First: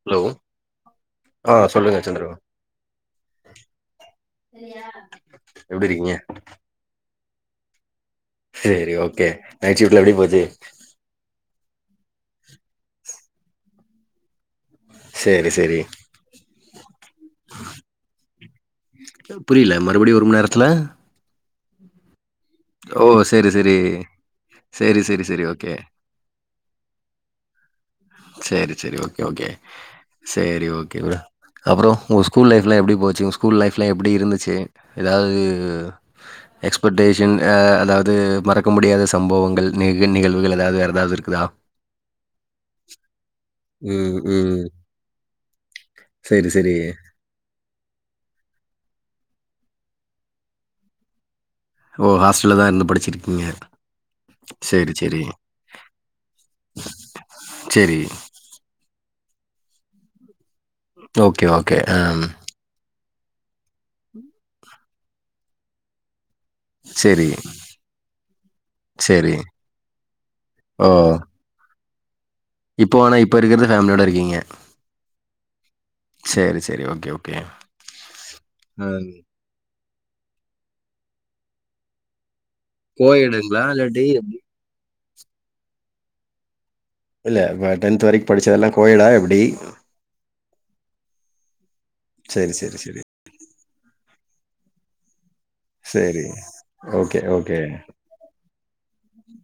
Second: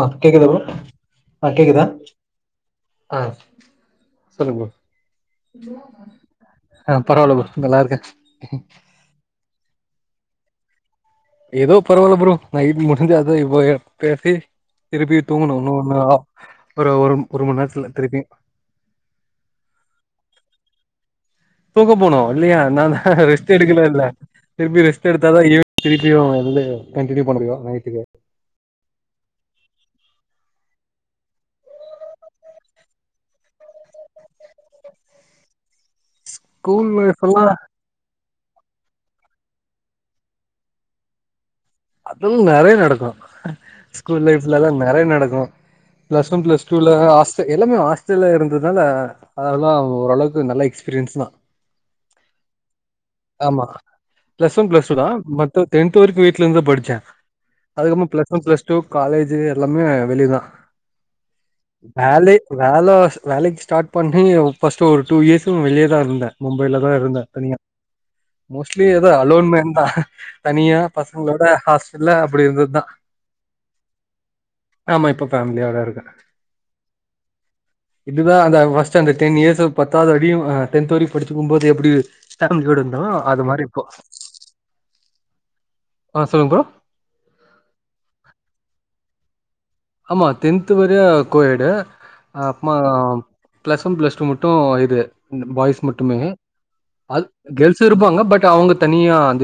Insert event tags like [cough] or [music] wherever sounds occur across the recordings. ஆ hello கேக்குதா ப ஆ கேக்குதா சொல்லுங்க சந்திரு ஆ சொல்லு ப்ரோ எப்டி இருக்கீங்க ஆ பரவாயில ப் நல்லா இருக்கே சேரி ஓகே நைட் [unintelligible] ஏதோ பரவாயில்ல ப்ரோ நைட் முடிஞ்சதா இப்போ பேசி திருப்பி சேரி தூங்கணு இன்னு சேரி ஒரு மணி நேரம் ஒரு ஒரு ஒரு மண நேரத்துல திருப்பி புரில மறுபடியு ஒரு மண் நேரத்துல தூங்க போனு இல்லயா ஓ அதனால சேரி ரெஸ்ட் சேரி எடுக்கல இல்ல திருப்பி சேரி ரெஸ்ட் சேரி எடுத்தாதா சேரி ஈவி ஓகே திருப்பியு வந்து கன்டினியூ பண்ண முடியு நைட்டுக்கு சேரி சேரி ஓகே ஓகே சேரி ஓகே உடு அப்புறோ உங்க ஸ்கூல் லைஃப்லா எப்பிடி போச்சி உங்க ஸ்கூல் லைஃப்லா எப்பிடி இருந்துச்சி ஏதாவது ஸ்கூல் எக்ஸ்பட்டேஷ் லைஃப்லா இந்த ஆ அதாவது து மறக்க முடியாத சம்பவங்கள் நிக நிகழ்வுகள் எதாவ்து வேற எதாவ்து இருக்குதா? அதுல் நெறைய நடக்கு ம் ஸ்கூல் ம் லைஃப்லல்லா நெறைய நடக்கு பிளஸ் ஒன் சேரி பிளஸ் சேரி டூல ஹாஸ்ட எல்லாமே ஹாஸ்டல்ல இருந்ததால அதெல்லா ஓரளவுக்கு நல்ல எக்ஸ்பீரியன்ஸ் தா ஓ ஹாஸ்டல்லதா இருந்து படிச்சிருக்கீங்க ஆமா சேரி செரி ட்லெந்து படிச்சே அதுக்கப்றமா plus one plus two college எல்லாமே வெளியதா ஓகே, ஓகே. அம். வேலெ வேல வேலைக்கு ஸ்டார்ட் பண்ணி ஃபஸ்ட் ஒரு டூ இயர்ஸு வெளிய தா இருந்தே மும்பைல தா இருந்தே சரி, தனியா மோஸ்ட்லி எதோ சரி. அலோன்மேன் தா தனியா ஓ! பசங்ளோட ஹாஸ் டல்ல இப்டி இருந்ததா இப்போ ஆனா இப்ப இருக்கிறது ஃபேமிலியோட இருக்கீங்க. ஆமா இப்ப ஃபேமிலியோட இருக்கே சரி, சரி. Okay, okay. இப்டிதா அந்த ஃபஸ்ட்டு ம். அந்த டென் இயர்ஸு பத்தாவுது அடியு அ டென்த்து வரயு படுச்சுக்கும்போது எப்டி ஃபேமிலியோடு இருந்தோ அது மாரி கோஎடுங்களா? இப்போ இல்லாட்டி எப்டி? ஆ சொல்லுங் ப்ரோ இல்ல இப டென்த்து வரைக் படுச்சதெல்லா கோயடா எப்டி ஆமா டென்த்து வரய கோயடு சரி, அப்மா சரி, சரி. பிளஸ் ஒன் பிளஸ் டூ மட்டு இது இல்ல பாய்ஸ் மட்டுமே சரி. அ ஓகே, கேர்ள்ஸு இருப்பாங்க பட் அவுங்க தனியா அ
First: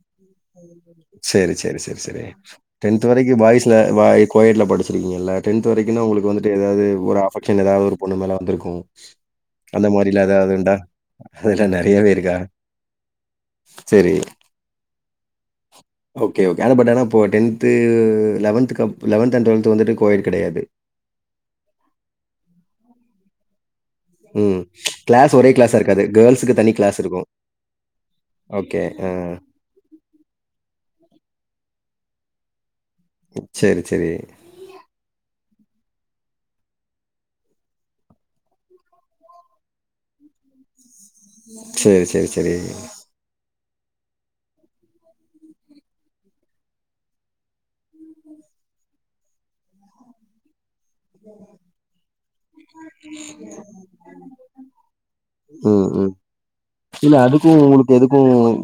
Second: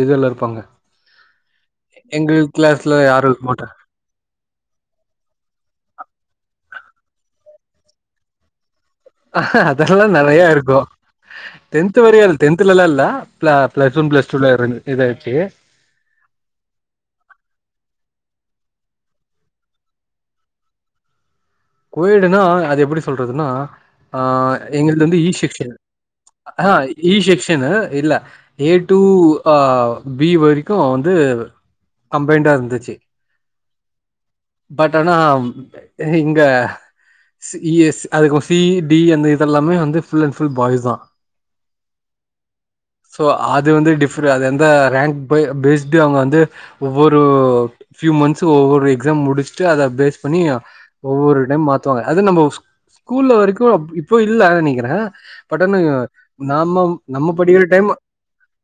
சேரி செரி செரி செரி எங்க கிளாஸ்ல டென்த்து யாரு வரைக்கு இருக்க பாய்ஸ்ல மாட்டாங்க பா‌ய் கோயட்ல படுச்சிருக்கீ ங்கல்ல டென்த்து வரைக்குனா உங்களுக்கு வந்துட்டு எதாது ஒரு அஃபக்ஷன் எதாவ்து ஒரு பொண்ணு மேல வந்துருக்கு அஹ்ஹ அதல்லா நெறைய இருக்கு அதெல்லாம் டென்த்து நெறையவே வரயுல் இருக்கா? டென்த்துலல்லா இல்ல ப்ள பிளஸ் ஒன் சரி. பிளஸ் டூல இருந்து இதாச்சு ஓகே ஓகே ஆனா பட் ஆனா இப்ப டென்த்து லெவன்த்துக்கப் லெவென்த்து அண்ட் ட்வெல்த்து வந்துட்டு கோயடு கெடயாது கோயடுனா அது எப்புடி சொல்றதுனா ஆ ம். எங்கள்து வந்து ஈ கிளாஸ் ஒரே செக்ஷன் கிளாஸா இருக்காது. கேர்ல்ஸ்க்கு தனி ஆஹ கிளாஸ் ஈ இருக்கும். செக்ஷனு இல்ல ஏ ஓகே. டு ஆ. அ பி வரைக்கு வந்து அம்ளைன்டா இருந்துச்சி சரி, சரி. பட் அனா எ இங் க்க சி எஸ் அதுகப்ற சி டி அந்த இத எல்லாமே வந்து ஃபுல் அண்ட் ஃபுல் பாய்ஸ் தா சேரி சேரி சேரி சோ அது வந்து டிஃபரு அது அந்த ரேங்க் பேஸ்டு அவங்க வந்து ஒவ்வொரு பியூ மந்த்ஸ் ஒவ்வொரு எக்ஸாம் முடிச்சுட்டு அத பேஸ் பண்ணி ஒவ்வொரு டைம் மாத்துவாங்க அது நம்ம ஸ்கூல்ல வரைக்கு இப்போ இல்ல நெனைக்கிறே பட் ம், ஆனாங்க ம். நாம் இல்ல அதுக்கு உங்களுக்கு எதுக்கு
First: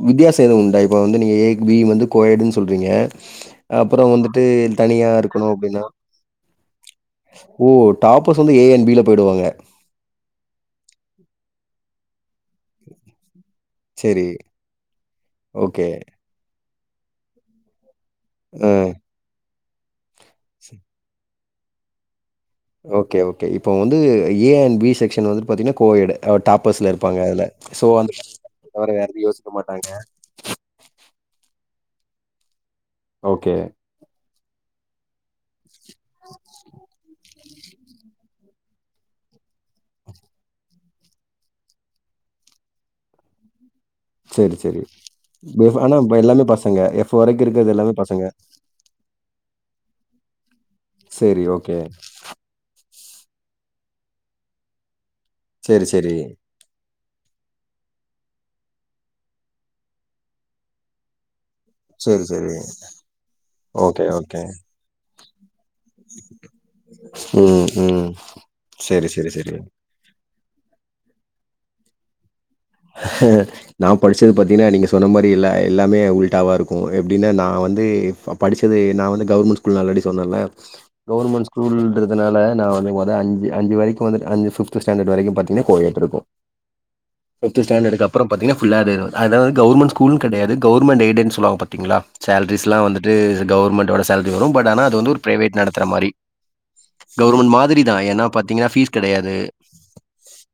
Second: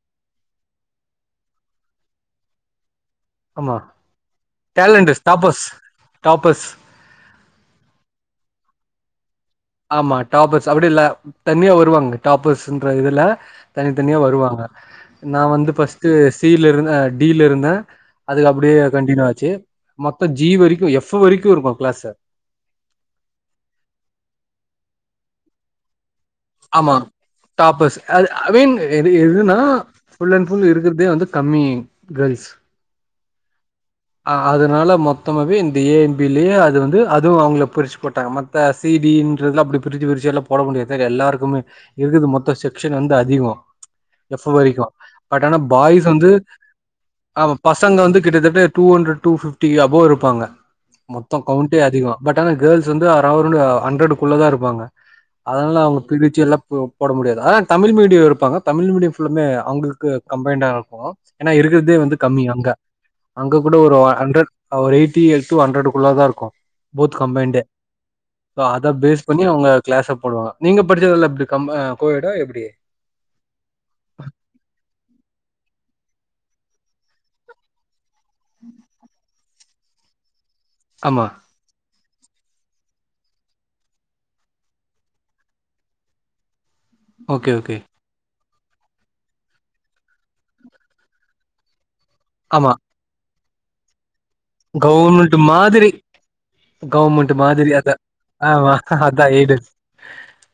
வித்தியாசோ எதுவு உண்டா இப்ப வந்து நீங்க ஏக் பி வந்து கொயடுனு சொ சொல்றீங்க ஆமா அப்பறோ வந்துட்டு தனியா டேலண்டஸ் இருக்கணு டாப்பர்ஸ் அப்டின்னா டாப்பர்ஸ் ஓ டாப்பஸ் வந்து ஏ என் பில போயிடுவாங்க ஆமா டாபர்ஸ் அப்டி இல்ல தனியா வருவாங்க டாப்பர்ஸ்ன்ற இதுல தனித்தனியா சரி. வருவாங்க நா வந்து ஓகே. ஃபஸ்டு சீ ல இருந்து டீல இருந்தே அதுக்கு அப்டியே ஆ. கண்டனியூ ஆச்சு மொத்தோ ஜி வரைக்கு எஃப் வரைக்கு [unintelligible] இருக்கு கிளாஸ்ல ஓகே ஓகே இப்போ வந்து ஏ அண்ட் பி செக்க்ஷன் வந்து பாத்தீங்கன்னா கோயடு ஆமா டாபஸ் அது அகைன் தவிர வேற எது எதுவும் யோசிக்க எதுன்னா மாட்டாங்க. ஃபுல்லன் அன் ஃபுல்லு இருக்கிறதே வந்து கம்மி கேர்ல்ஸ் ஓகே அதனால மொத்தமாவே இந்த ஏ என் பிலே அது வந்து அது அவங்கள பிரிச்சு போட்டாங்க மத்த சி டின்றதுலா அப்டி பிரிச்சி பிரிச்சி எல்லா போட முடியாது க்குற எல்லாருக்குமே இருக்குது மொத்தோ செக்க்ஷனு வந்து அதிகோ எஃப் சரி, சரி. வரைக்கு பட் ஆனா எஃப் பாய்ஸ் இப்ப வந்து எல்லாமே பசங்க. எஃப் வரைக்கும் ஆமா இருக்கிறது எல்லாமே பசங்க வந்து கிட்டத்தட்ட டூ ண்ட்ரட் டூ ஃபிப்டி டி யபோ இருப்பாங்க மொத்தோ சரி, ஓகே. கவுண்டே அதிகோ பட் ஆனா கேர்ள்ஸ் து வந்து அரவொரு ஹண்ட்ரடுக்குள்ளதா இருப்பாங்க அதனால சரி, அவுங்க சரி. பிரிச்சி எல்லா போட முடியாது ஆன தமிழ் மீடியோ யோ இருப்பாங்க தமிழ் மீடியோ ஃபுல்லுவே அவங்களுக்கு கம்பைண்டா இருப்பாங்க ஏன்னா இருக்கிறதே வந்து சரி, கம்மி சரி. அங்க அங்க கூட ஒரு ஓகே, ஓகே. ஹண்ரட் ஒரு எயிட்டி டூ ஹண்ட்ரடுக்குள்ள தா இருக்கு போத் கம்பைண்டே ம், ம். ஸோ அத சரி, பேஸ் சரி, பண்ணி சரி. அவங்க கிளாஸ நீங்க படிச்சதல்லா எப்டி கம் கோயேடா எப் ஆ நா படிச்சது பாத்தீங்கன்னா நீங்க சொன்ன மாரி பி இல்ல எல்லாமே உள்ட்டாவா இருக்கு எப்டின்னா நா வந்து படிச்சது நா வந்து கவர்மெண்ட் ஸ்க் ஆல்ரெடி சொன்னேல ஆமா கவர்மெண்ட் ஸ்கூல் இருக்குறதுனால நா வந்து மொத அஞ்சு அஞ்சு வயசு வரைக்கு வந்து ஃபிப்த்து ஸ்டாண்டட் வரைக்கு பத்தீங்ன கோயட்டு இருக்கு ஓகே ஃபிப்து ஓகே ஸ்டாண்டடுக்கு அப்றோ பாத்தீங்னா ஃபுல்லாவே அதுதா கவர்மெண்ட் ஸ்கூல்னு கெடயாது கவர்மெண்ட் எய்டடுனு சொல்லுவாங்க பாத்தீங்களா ஆமா சேலரீஸ்ல்லா வந்துட்டு கவர்மெண்ட் வேல ரொம்ப நாளா அது வந்து ஒரு கவர்மெண்ட் பிரைவேட் நடத்ற மாதிரி மாரி கவர்மெண்ட் மாதிரி தா ஏன்ன பாத்தீங்னா ஆமா பீஸ் அதா கெடயாது‌ எய்டட்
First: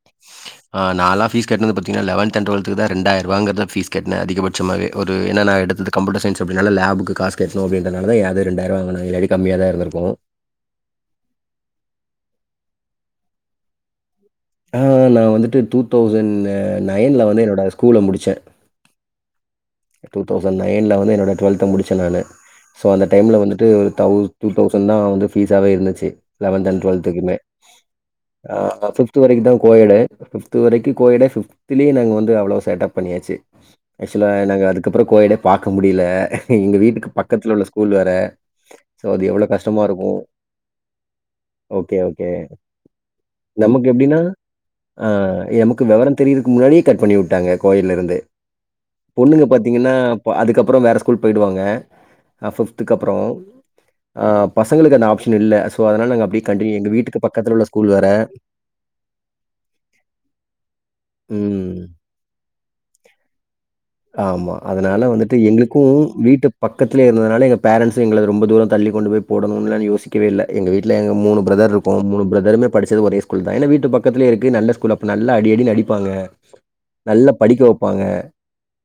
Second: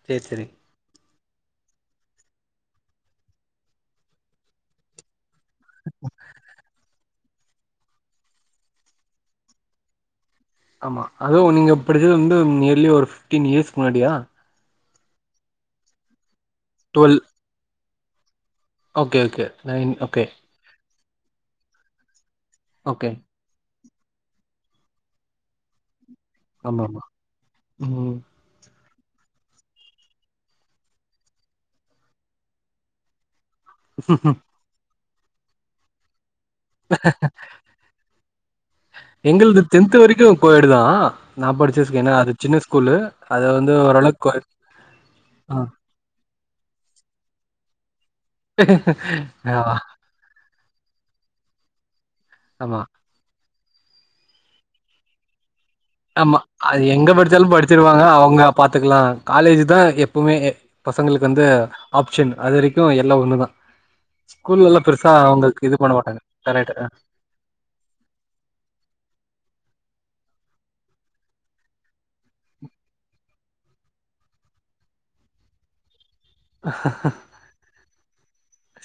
சேரி சேரி அ நாலா பீஸ் பாத்தீங்னா லெவன்த்து அன்ட் டுவல்த்துக்கு தா ரெண்டாயிர ரூபாங்குறதா பீஸ் கட்னே அதிகபட்சமாவே ஒரு ஏன்ன நா எடுத்தது கம்யூட்டர் சயின்ஸு அப்டிங்கிறதுனால லேபுக்கு காஸ் கெட்ணு அப்டிங்றனாலத எ கிட்ட ரெண்டுயிரம் வாங்ன ‌இல்லன கம்மியா தா இருந்துருக்கு ஆமா அதோ நீங்க படிச்சது வந்து நியர்லி ஒரு ஃபிப்டீன் இயர்ஸ் முன்னாடியா ஆ நா வந்துட்டு டூ தௌசண்ட் அ டுவெல் நைன்ல வந்து என்னோட அஸ் ஸ்கூல முடிச்சே okay okay nine two okay thousand நைன்ல வந்து அப்ப டுவல்த்த முடிச்சே நானு சோ அந்த ஓகே டைம்ல வந்துட்டு டொளக் டூ தௌசண்ட் தா வந்து ஃபீஸாவே இருந்துச்சு லெவன்த் அன் ஆமா ஆமா டு்வெல்த்துக்குமே ம் அ ஃபிப்த்து வரைக்கு தா கோயேடே ஃபிப்த்து வரைக்கு கோயட்டு ஃபிப்த்துலேயே நாங்க வந்து அவ்ளோ சேட்ட பண்ணியாச்சு ஆக்சுவலா என்னங்க அதுக்கப்றோ கோய்யடே பாக்க முடியல எங்க வீட்டுக்கு பக்கத்ல உள்ள ஸ்கூல் வேற அது எவ்ள எங்கள்து கஷ்டமா டென்த் இருக்கு வரைக்கு கோயடு தா நா ஒகே படிச்சதுக்கு ஏன்னா ஒகே அது சின்ன ஸ்கூலு அது வந்து நமக்கு எப்டினா ஓரளவுக்கு கோயட் அ ஆ எமக்கு வெவர தெரிய முன்னாடியே கட் பண்ணி விட்டாங்க கோயில இருந்தே ஆ ஏன்னா அதுக்க அப்றோ வேற ஸ்கூல் போயிடுவாங்க நா ஆமா ஃபிப்துக்கு அப்றோ அ பசங்களுக்கு அந்த ஆப்ஷன் இல்ல சொ ஆமா அது எங்க படிச்சாலு ஸ்கூல் படிச்சிருவாங்க வேற. அவுங்க பாத்துக்லா காலேஜ் தா எப்பவுமே பசங்களுக்கு வந்து ம். ஆப்ஷன் அது வரைக்கு எல்லா ஒன்னுதா ஆமா. ஸ்கூல்ல எல்லா அதனால பெருசா வந்துட்டு அவங்களுக்கு எங்களுக்கு இது பண்ண மாட்டாங்க வீட்டு கரெக்ட் ஆ பக்கத்லே இருந்ததுனால எங்க பேரன்சு எங்கள ரொம்ப தூர தள்ளி கொண்டு போய் போடணுன்லா யோ சிக்கவே இல்ல எங்க வீட்ல எங்க மூணு பிரதர் இருப்போ. மூணு பிரதருமே படிச்சது ஒரே ஸ்கூல் தா ஏன வீட்டு பக்கத்துலேயே இருக்கு. நல்ல ஸ்கூல் அப்ப நல்ல அடி அடின் அடிப்பாங்க நல்ல படிக்க வப் வாங்க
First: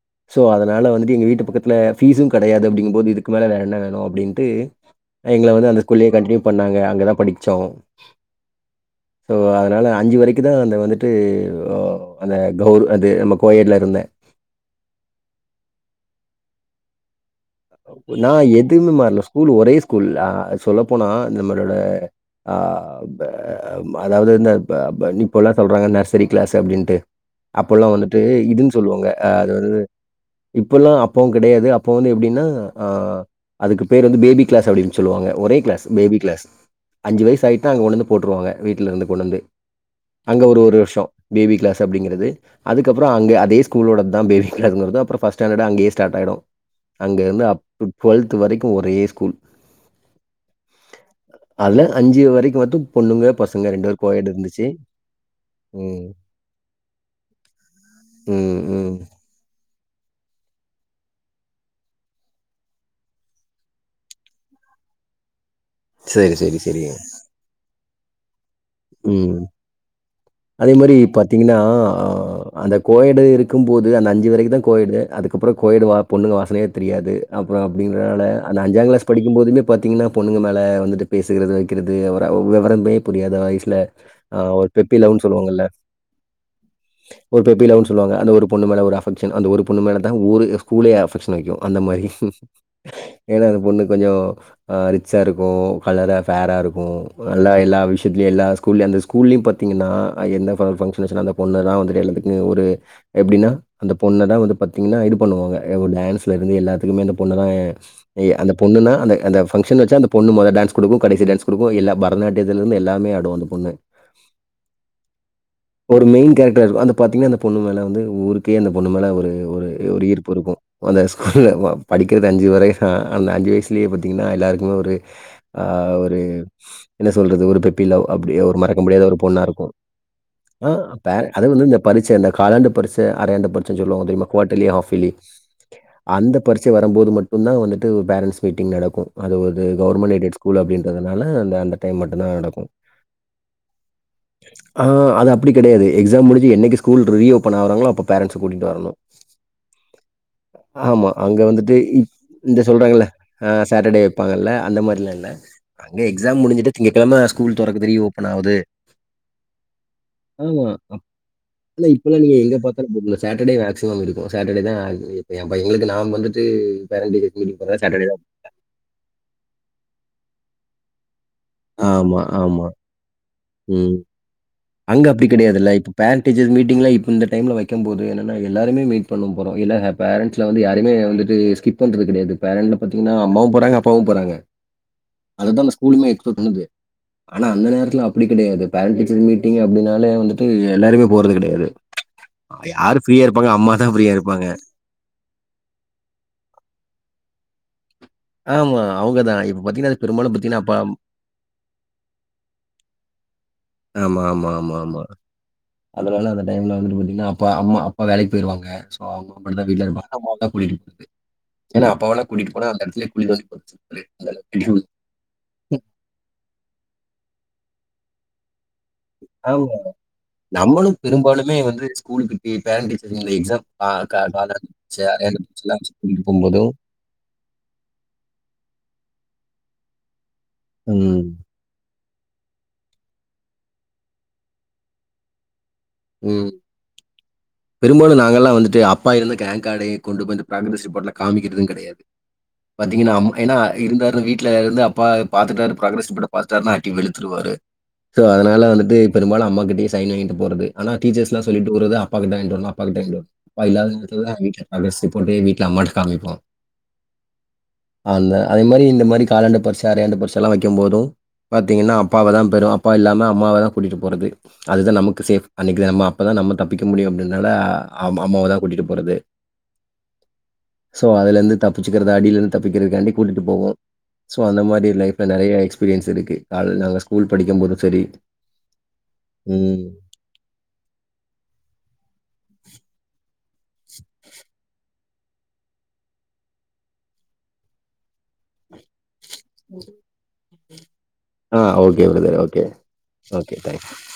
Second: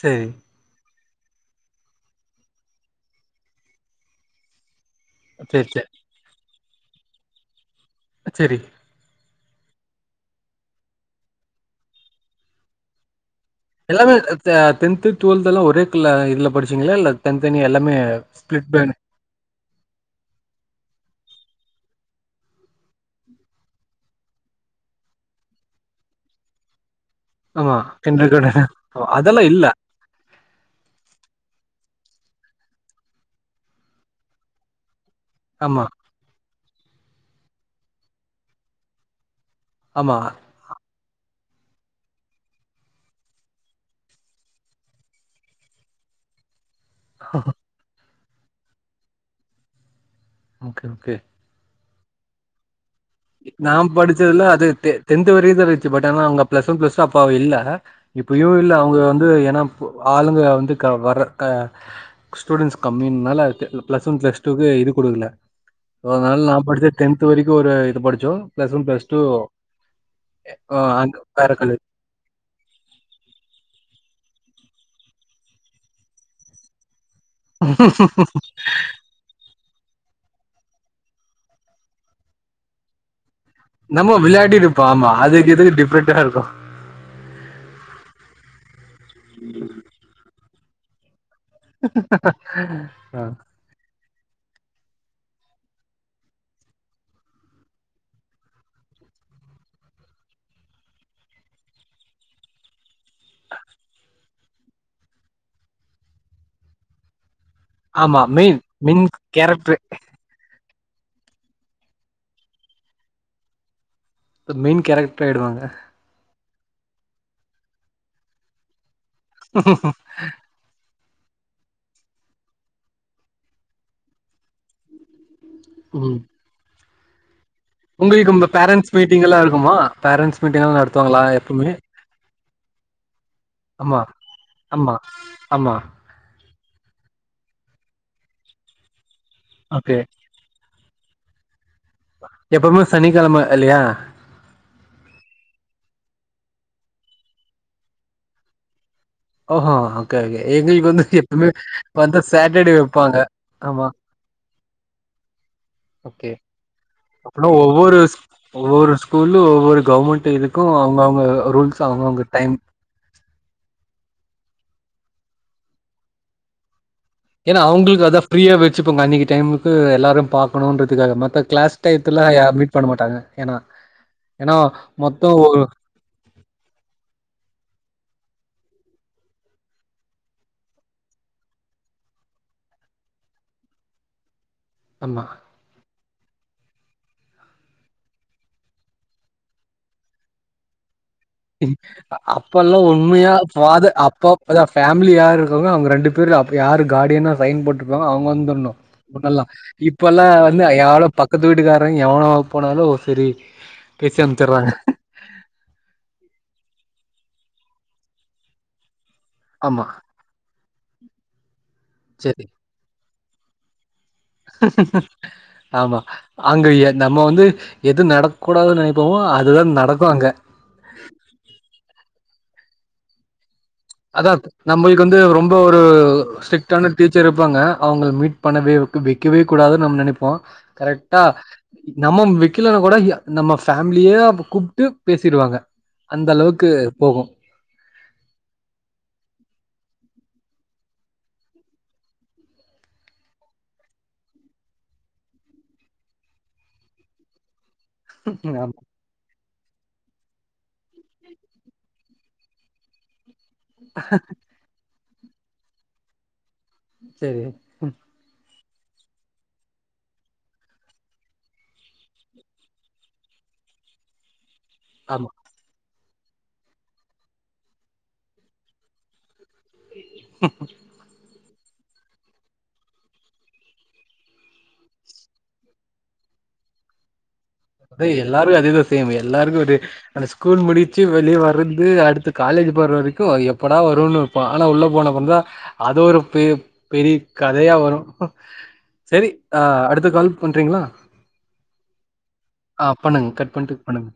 சேரி ஸோ அதனாலா வந்துட்டு எங்க வீட்டு பக்கத்துலா ஃபீஸும் கெடையாது அப்டிங்கும் போது இதுக்கு மேலே வேற என்ன வேணு அப்டின்ட்டு எங்கள சேரி வந்து அந்த சேரி ஸ்கூல்லேயே கண்டினியூ பண்ணாங்க அங்கதா படிச்சோ சேரி ஸோ அதனால அஞ்சு மணிக்கு தா அந்த வந்துட்டு அந்த. ஓ கௌர் அது நம்ம கோஎட்ல இருந்தேன். எல்லாமே ஆ டென்த்து டுவெல்தெல்லா ஒரே கள்ள இதுல படிச்சிங்களா இல்ல தனித்தனியா எல்லாமே நா ஸ்ப்ளிட் எதுமே பண்ணி மாறல ஸ்கூல் ஒரே ஸ்கூல் ஆ சொல்ல போனா நம்மளோட ஆ. தா அதாவது இந்த இப்பல்லா சொல்றாங்க நர்சரி க்ளாஸ் அப்டின்னுட்டு ஆமா. அப்பல்லா வந்துட்டு கிண்டர்கார்டன் இதுன் சொல்லுவாங்க ஆ அதெல்லாம் இல்ல. அதாவது இப்பல்லா அப்பவு கெடையாது அப் போது எப்டின்னா ஆ அதுக்கு பேரு வந்து பேபி க்ளாஸ் அப்டின் சொல்லுவாங்க ஒரே க்ளாஸ் ஆமா, பேபி க்ளாஸ் அஞ்சு வயசு ஆயிட்ட அங்க கொண்டுந்து போட்டுருவாங்க வீட்ல இருந்து கொண்டு வந்து ஆமா. அங்க ஒரு ஒரு வருஷ பேபி க்ளாஸ் அப்டிங்கறது அதுக் அப்புரோ அங்க அதே ஸ்கூலோட தா பேபி க்ளாஸ்ங்கறது அப்புற ஃபஸ்ட் ஸ்டாடட் அங்கேயே ஸ்டாட் ஆயிடும் அங்க இருந்து. அப் டுவெல்த் வரைக்கு ஒரே ஸ்கூல் ஓகே ஓகே அதுலா அஞ்சு வரைக்கு வத்தும் நா படிச்சதுல அது டென்த் டென்த்து வர தா இருச்சு ம். பட் ஆனா அவுங்க ப்ளஸ் ஒன் ப்ளஸ் அப்ப அவ இல்ல இப்பயு ம், இல்ல அவுங்க ம். வந்து ஏனா கோ ஆளுங்க வந்து. கா வர கா ஸ்டூடெண்ட்ஸ் கம்மினால ப்ளஸ் ஒன் ப்ளஸ் டூக்கு இது குடுக்கல சரி, அதனால நா சரி, படிச்ச சரிங்க. டென்த்து வரைக்கு ஒரு எத்து படிச்சோ ம் அதே அ மாரி அங்க வேற பாத்தீங்கன்னா காலேஜ். ஆ அந்த கோயடு இருக்கு போது அந்த அஞ்சு வரை அந்த கோய்டு அதுக்கப்புற கோயுட் வா பொண்ணுங்க வாசனையே தெரியாது அப்புற அப்டிங்கறனால அந்த அஞ்சாம் க்ளாஸ் படிக்கும்போதுமே பாத்தீங்கன்னா பொண்ணுங்க மேல வந்துட்டு பேசுறது வைக்கறது ஒரு விவ் விவரமே புரியாதா பெப்பில நம்ம ஆ ஒரு விளையாடிருப்போம். பெப்பி ஆமா. லவ். ஆ அதுக்கு சொல்லுவாங்கல்ல இதுக்கு டிஃபரெண்ட்டா இருக்கும். ஒரு பெப்பி லவ் சொல்லுவாங்க அந்த ஒரு பொண்ணு மேல ஒரு அஃப்க்ஷன் அந்த பொண்ணு மேலதா ஒரு கூலே ஆஃபிஸ் மய்கு அந்த மாரி ஆ. ஏனா அந்த பொண்ணு கொஞ்சோ அ ரிச்சா இருக்கு‌ கலரா ஃபேரா இருக்கு நல்லா எல்லா விஷ்யத்லயு எல்லா கூல்ல அந்த ஸ்கூல்லயு பாத்தீங்கன்னா அ எந்த ஃப ஃபங்ஷன்‌ வச்சாலு அந்த பொண்ணதா வந்துட்டு எல்லாத்துக்குமெ ஒரு எப்டின்னா அந்த பொண்ண தா வந்து பாத்தீங்னா இது பண்ணுவாங்க எ ஒ டான்ஸ்லருந்து எல்லாத்துக்குமே அந்த பொண்ணு தா ஆமா எ அந்த மெயின் பொண்ணுன்னா மெயின் அந்த அந்த கேரக்டர் ஃபங்ஷன் வச்சா அந்த பொண்ணு மொத டான்ஸ் குடுக்கு கடைசி டான்ஸ் குடுக்கு எல்லா பரதநாட்டியத்திலந்து எல்லாமே ஆடு அந்த பொண்ணு ப‌ மெயின் கேரட்ரு ஆயிடுவாங்க டர் வந்து பாத்தீங்ன அந்த பொண்ணு மேல வந்து ஊருக்கே அந்த பொண்ணு மேல ஒ [inaudible] மொத‌ ஸ்கூல்ல படிக்கிறது அஞ்சு வரையதா அந்த அஞ்சு வயசுலயே பாத்தீங்னா எல்லாருக்குமே ஒரு ஆ ம் ஒரு என்ன சொல்றது ஒரு பெப்பி அப்டி உங்களுக்கு உங்க ஒரு மறக்க பேரண்ட்ஸ் முடியாத ஒரு மீட்டிங் எல்லா பொண்ணா இருக்கு இருக்குமா பேரண்ட்ஸ் மீட்டிங் அ எல்லா பே நடத்துவாங்களா அதுவந்து எப்பவுமே அந்த பரிச்ச அந்த காலாண்டு பரிச்ச அரையாண்டு பரிச்சன் ஆமா சொல்வாங்க தெரியுமா கோட்டலி ஆமா ஹாஃபெலி ஆமா அந்த பரிச்ச வரும்போது மட்டுந்தா வந்துட்டு பேரண்ட்ஸ் மீட்டிங் நடக்கு அதுவது ஓகே கவர்மென்ட் எய்டெட் ஸ்கூல் அப்டின் றதுனால அந்த அந்த டைம் மட்டு‌ தா நடக்கு எப்பவுமே சனிக்கிழமை இல்லையா ஆ அது அப்டி கெடயா து எக்ஸாம் முடிஞ்சு என்னக்கி ஸ்கூல் ரி ஓப்பன் ஆவுராங்களோ அப்ப பேரன்ட்ஸ கூட்டிட்டு வரனு ஓஹோ ஓகே ஓகே எங்களுக்கு வந்து ஆமா அங்க எப்பவுமே வந்துட்டு இப் வந்து இந்த சாட்டர்டே சொல்றாங்கல்ல வைப்பாங்க ஆ ஆமா சேட்டர்டே வப்பாங்கல்ல அந்த மார்லா இல்ல அங்க எக்ஸாம் முடிஞ்சுட்டு திங்ககெழம அனா ஒவ்வொரு ஒவ்வொரு ஸ்கூல்லு ஒவ்வொரு கவர்மெண்ட் இதுக்கு ஆமா. அப் அவுங்கவுங்க ரூல்ஸு அவுங்கவுங்க டைம் மேக்சிமம் இருக்கு சாட்டர்டே தா‌ இப்ப ஏ பை எங்ளுக்கு நாம் வந்துட்டு பேரண்ட் டீச்சர்ஸ் ஏனா மீட்டிங் போறதா அவுங்கள்க்கு சாட்டர்டே அதா தான். ஃப்ரீயா வச்சுப்போங்க அன்னைக்கு டைமுக்கு எல்லாரு பாக்கணுன்றதுக்காக ம க்ளாஸ் ஆமா, டயத்துல யார் ஆமா. மீட் பண்ண மாட்டாங்க எனா ம். எனா அங்க அப்டி கெடையாதுல்ல இப்ப பேரன்ட் டீச்சர் மீட்டிங்ல இப்ப இந்த டைம்ல வைக்கம் போது என்னனா எல்லாருமே மீட் பண்ணோ போறோ இல்லங்க பேரன்ஸ்ல வந்து யாருமே வந்துட்டு ஸ்கிப் பண்றது கெடையாது பேர்ன்ல பாத்தீங்கன்னா அம்மாவு போறாங்க அப்பாவு போறாங்க ஆமா அதுதா அந்த ஸ்கூலுமே சொன்னது ஆனா அந்த நேரத்துல அப்டி கெடையாது பேரண்ட் டீச்சர் மீட் ட்டிங்க அப்டின்னாலே வந்துட்டு எல்லாருமே இ கிடையாது. அப்பல்லா யாரு ஃப்ரீயா உண்மையா இருப்பாங்க? அம்மா தான் ஃபாதர் ஃப்ரீயா அப்பா இருப்பாங்க. ஃபேமிலி யார் இருக்காங்களோ அவங்க ரெண்டு பேர் அப்டி யாரு காடியனா சைன் போட்டு ப்ப அவங்க வந்துரனு ஆமா. அவங்க தான். முண்ணல்லா பார்த்தீங்கன்னா, அது இப்ப எல்லா பெரும்பாலும் பார்த்தீங்கன்னா, வந்து அப்பா யளோ பக்கத்து வீட்டுக்காரே எவனோ போனாலு செரி ஆமா ஆமா ஆமா ஆமா அதனா அப்பலா அந்த டைம்ல வந்துட்டு பாத்தீங்கன்னா அப்பா அம்மா அப்பா வேலைக்கு போயிருவாங்க அவங்க மட்டிந்தா ஆமா. வீட்ல இருப்பாங்க அம்மாவதா கூடிட்டு [unintelligible] ஏனா அப்பாவெலா சரி. கூட்டிட்டு போனா அந்த எடத்துலே குழி தோன்டி பொதச் ஆமா ஆங்க ஏ நம்ம வந்து எது நடக்கூடாதுன்னு ஆய் ஆமா நம்மளு பெரும்பாலுமே வந்து ஸ்கூலுக்கு கிட்டயே பேரன் டீச்சர்ங்கள எக்ஸாம் அதா காலாண்டு நம்ளுக்கு பரீட்சை, வந்து அரையாண்டு ரொம்ப பரீட்சை ஒரு எல்லாம் வச்சு கூட்டிட்டு போகும்போதும் ஸ்ட்ரிக்ட்டான டீச்சர் இருப்பாங்க அவுங்கள மீட் பண்ணவே [unintelligible] வைக்கவே கூடாதுனு நம்ம நெனப்போ கரெக்டா ம் நம்ம வைக்கலனா கூட நம்ம ஃபேம்லியே கூப்ட்டு பேசிடுவாங்க அந்த அளவுக்கு போகு பெரும்பாலு நாங்கெல்லா வந்துட்டு அப்பா இருந்து ரேங் கார்டு கொண்டு போய் இந்த ப்ராக்ரஸ் ரிப்போர்ட்லா காமிக்கிறது கெடையாது பாத்தீங்கன்னா அம் ஏன்னா இருந்தாலு வீட்டுல இருந்து அப்பா பாத்துட்டாரு ப்ராக்ரஸ் ரிப்போட்ட பாத்துட்டாருன்னா அடி வெழுத்துருவாரு சோ அதனால ஆமா வந்துட்டு பெரும்பாலு அம்மா கிட் டியே சைன் வாங்கிட்டு போறது‌ ஆனா டீச்சர்ஸ்லா சொல்லிட்டு போரது அப் அப்பாக்கிட்டா வாங்கிட்வரனு அப்பாக்கிட்ட வான்ட் வரனு அப்பா இல்லாதவங்க கிட்டதா [unintelligible] போடே வீட்ல அம்மாட்ட காமிப்போ சேரி உ அதே மாரி இந்த மாரி காலாண்டு பரிட்ச அரையாண்டு பரிட்செல்லா வைக்கும்போது பாத்தீங்கன்னா அப்பாவ தா பெரு அப்பா இல்லாம அம்மாவ தா கூட்டிட்டு போறது அதுதா நமக்கு ஆமா சேஃப் அன்னைக்கு நம்ம இப்பதா நம்ம தப் பிக்க முடியும் அப்பிடினால அம் அம்மோவ தா கூட்டிட்டு போறது சோ அதுலந்து தப்புச்சுக்கறது அடியிலந்து தப்பிக்கிறதுக்காண்டி கூட்டிட்டு போவோ சோ அந்த மாரி ஃலைப்ல நெறைய எக்ஸ்பீரியன்ஸ் இருக்கு கால் நாங்க ஸ்கூல் படிக்கும்போதும் சரி. அப்பிடியே எல்லாரு அதேதா சேம் எல்லாருக்கு ஒரு ம். அந்த ஸ்கூல் முடிச்சி வெளியே வர இருந்து அடுத்து காலேஜ் போற வரைக்கு எப்படா வரும்னுப்போ ஆனா உள்ள போனப்பதா அது ஒரு பெ பெரிய கதையா வரு செரி ஆ அடுத்த கால் பண்றீங்களா ஆ ஓகே ப்ரதர் ஓ ஆ பண்ணுங்க கட் பண்ட்டு பண்ணுங்க